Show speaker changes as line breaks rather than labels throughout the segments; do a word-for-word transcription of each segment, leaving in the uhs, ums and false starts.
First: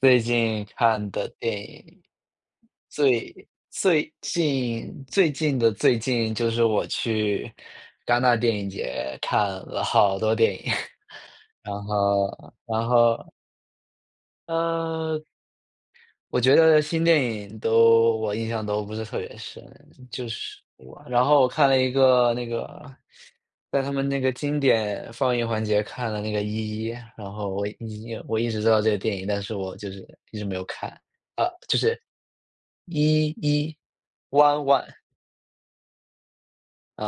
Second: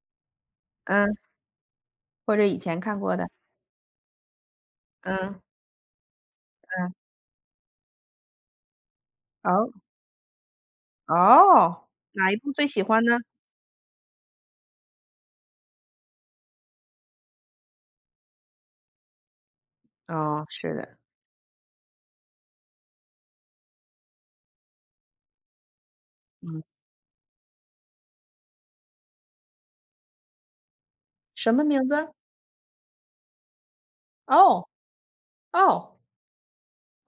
最近看
嗯。
的电影，
或者以前看过的。
最最近最
嗯。
近的最近，就是我
嗯。
去戛纳电影节看
哦？
了好多电影。然
哦，哪一部
后
最喜
然
欢呢？
后呃。我觉得，新电影都我印象都不是特别深。就
哦，
是
是的。
我然后我看了一个那个在他们那个经典放映环节，看了那个
嗯。
《一一》，然后我《一一》我一直知道这个电影，但是我就是一直没有看。啊，
什么
就
名
是，
字？
《一一》，One
哦
One。
哦。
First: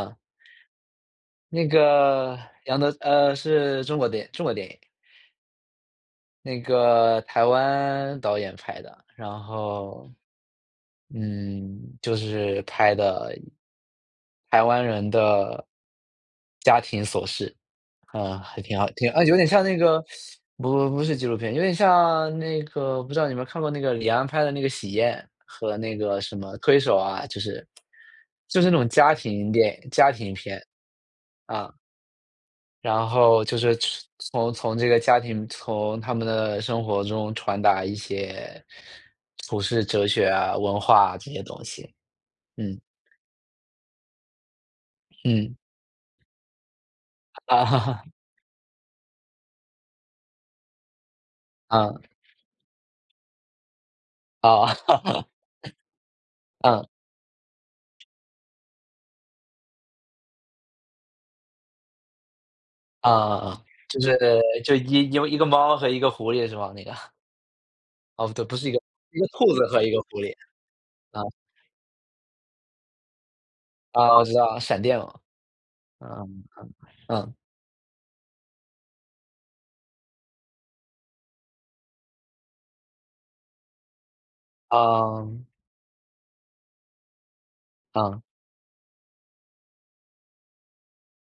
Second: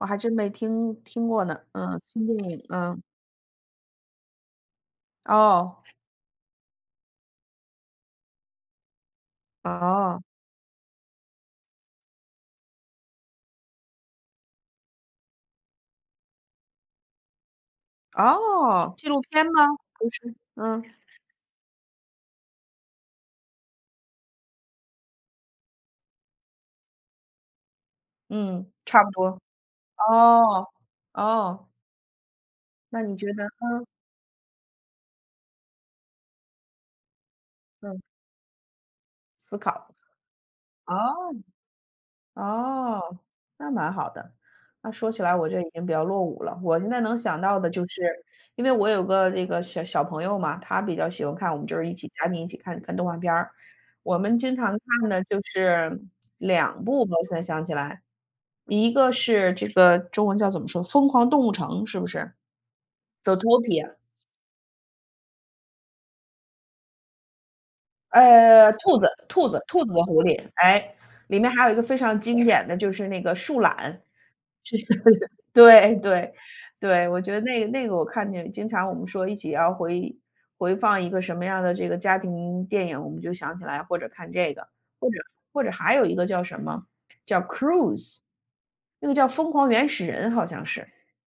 我还真没听听过呢，
那
嗯，新电
个，
影，
杨德
嗯。
呃，是中国电影中国电影。
哦。
那个台湾导演拍的。然后，
哦。
嗯，就是拍的台湾人的家庭琐事。啊，还挺好
哦，纪
挺
录
啊，有
片
点像
吗？
那个
不是，嗯。
不不是纪录片，有点像那个不知道你有没有看过那个李安拍的那个《喜宴》和那个什么《推手》啊，就是就是
嗯，
那种
差不
家
多。
庭电家庭片，
哦，哦。
啊。
那
然
你觉
后，
得
就是
嗯。
崇从从这个家庭从他们的生活中传达一
嗯。
些，
思
普世
考。
哲学啊、文
哦，
化啊，这些东西，嗯。
哦，那蛮好的。那说起来我
嗯。
就已经比较落伍了。我现在能想到的就是
啊。
因为我有个那个小小朋友嘛。他比较喜欢看，我们就是一
嗯。
起家庭一起看，看动画片儿。我们经
哦。
常看的 就是两
嗯。
部我现在想起来。一个是这个中文叫怎么说？《疯狂动物城》，是不是？
啊啊啊。
《Zootopia》。
就是就一因为一个猫和一个狐狸是吧？那个。哦，不，对，不是
呃，
一个
兔子
一个
兔
兔
子
子
兔
和一
子
个
和
狐
狐
狸，
狸。诶。
啊。
里面还有一个非常经典的就是那个树懒。
啊，我知道啊，闪电哦。
对对，
嗯，嗯，
对，我觉
嗯。
得那个那个我看见经常我们说一起要回回放一个什么样儿的这个家庭电影，我们就想起来，或者看这个，或者
嗯。
或者还有一个叫什么，叫《Croods》，
嗯。
那个叫《疯狂原始人》，好像是。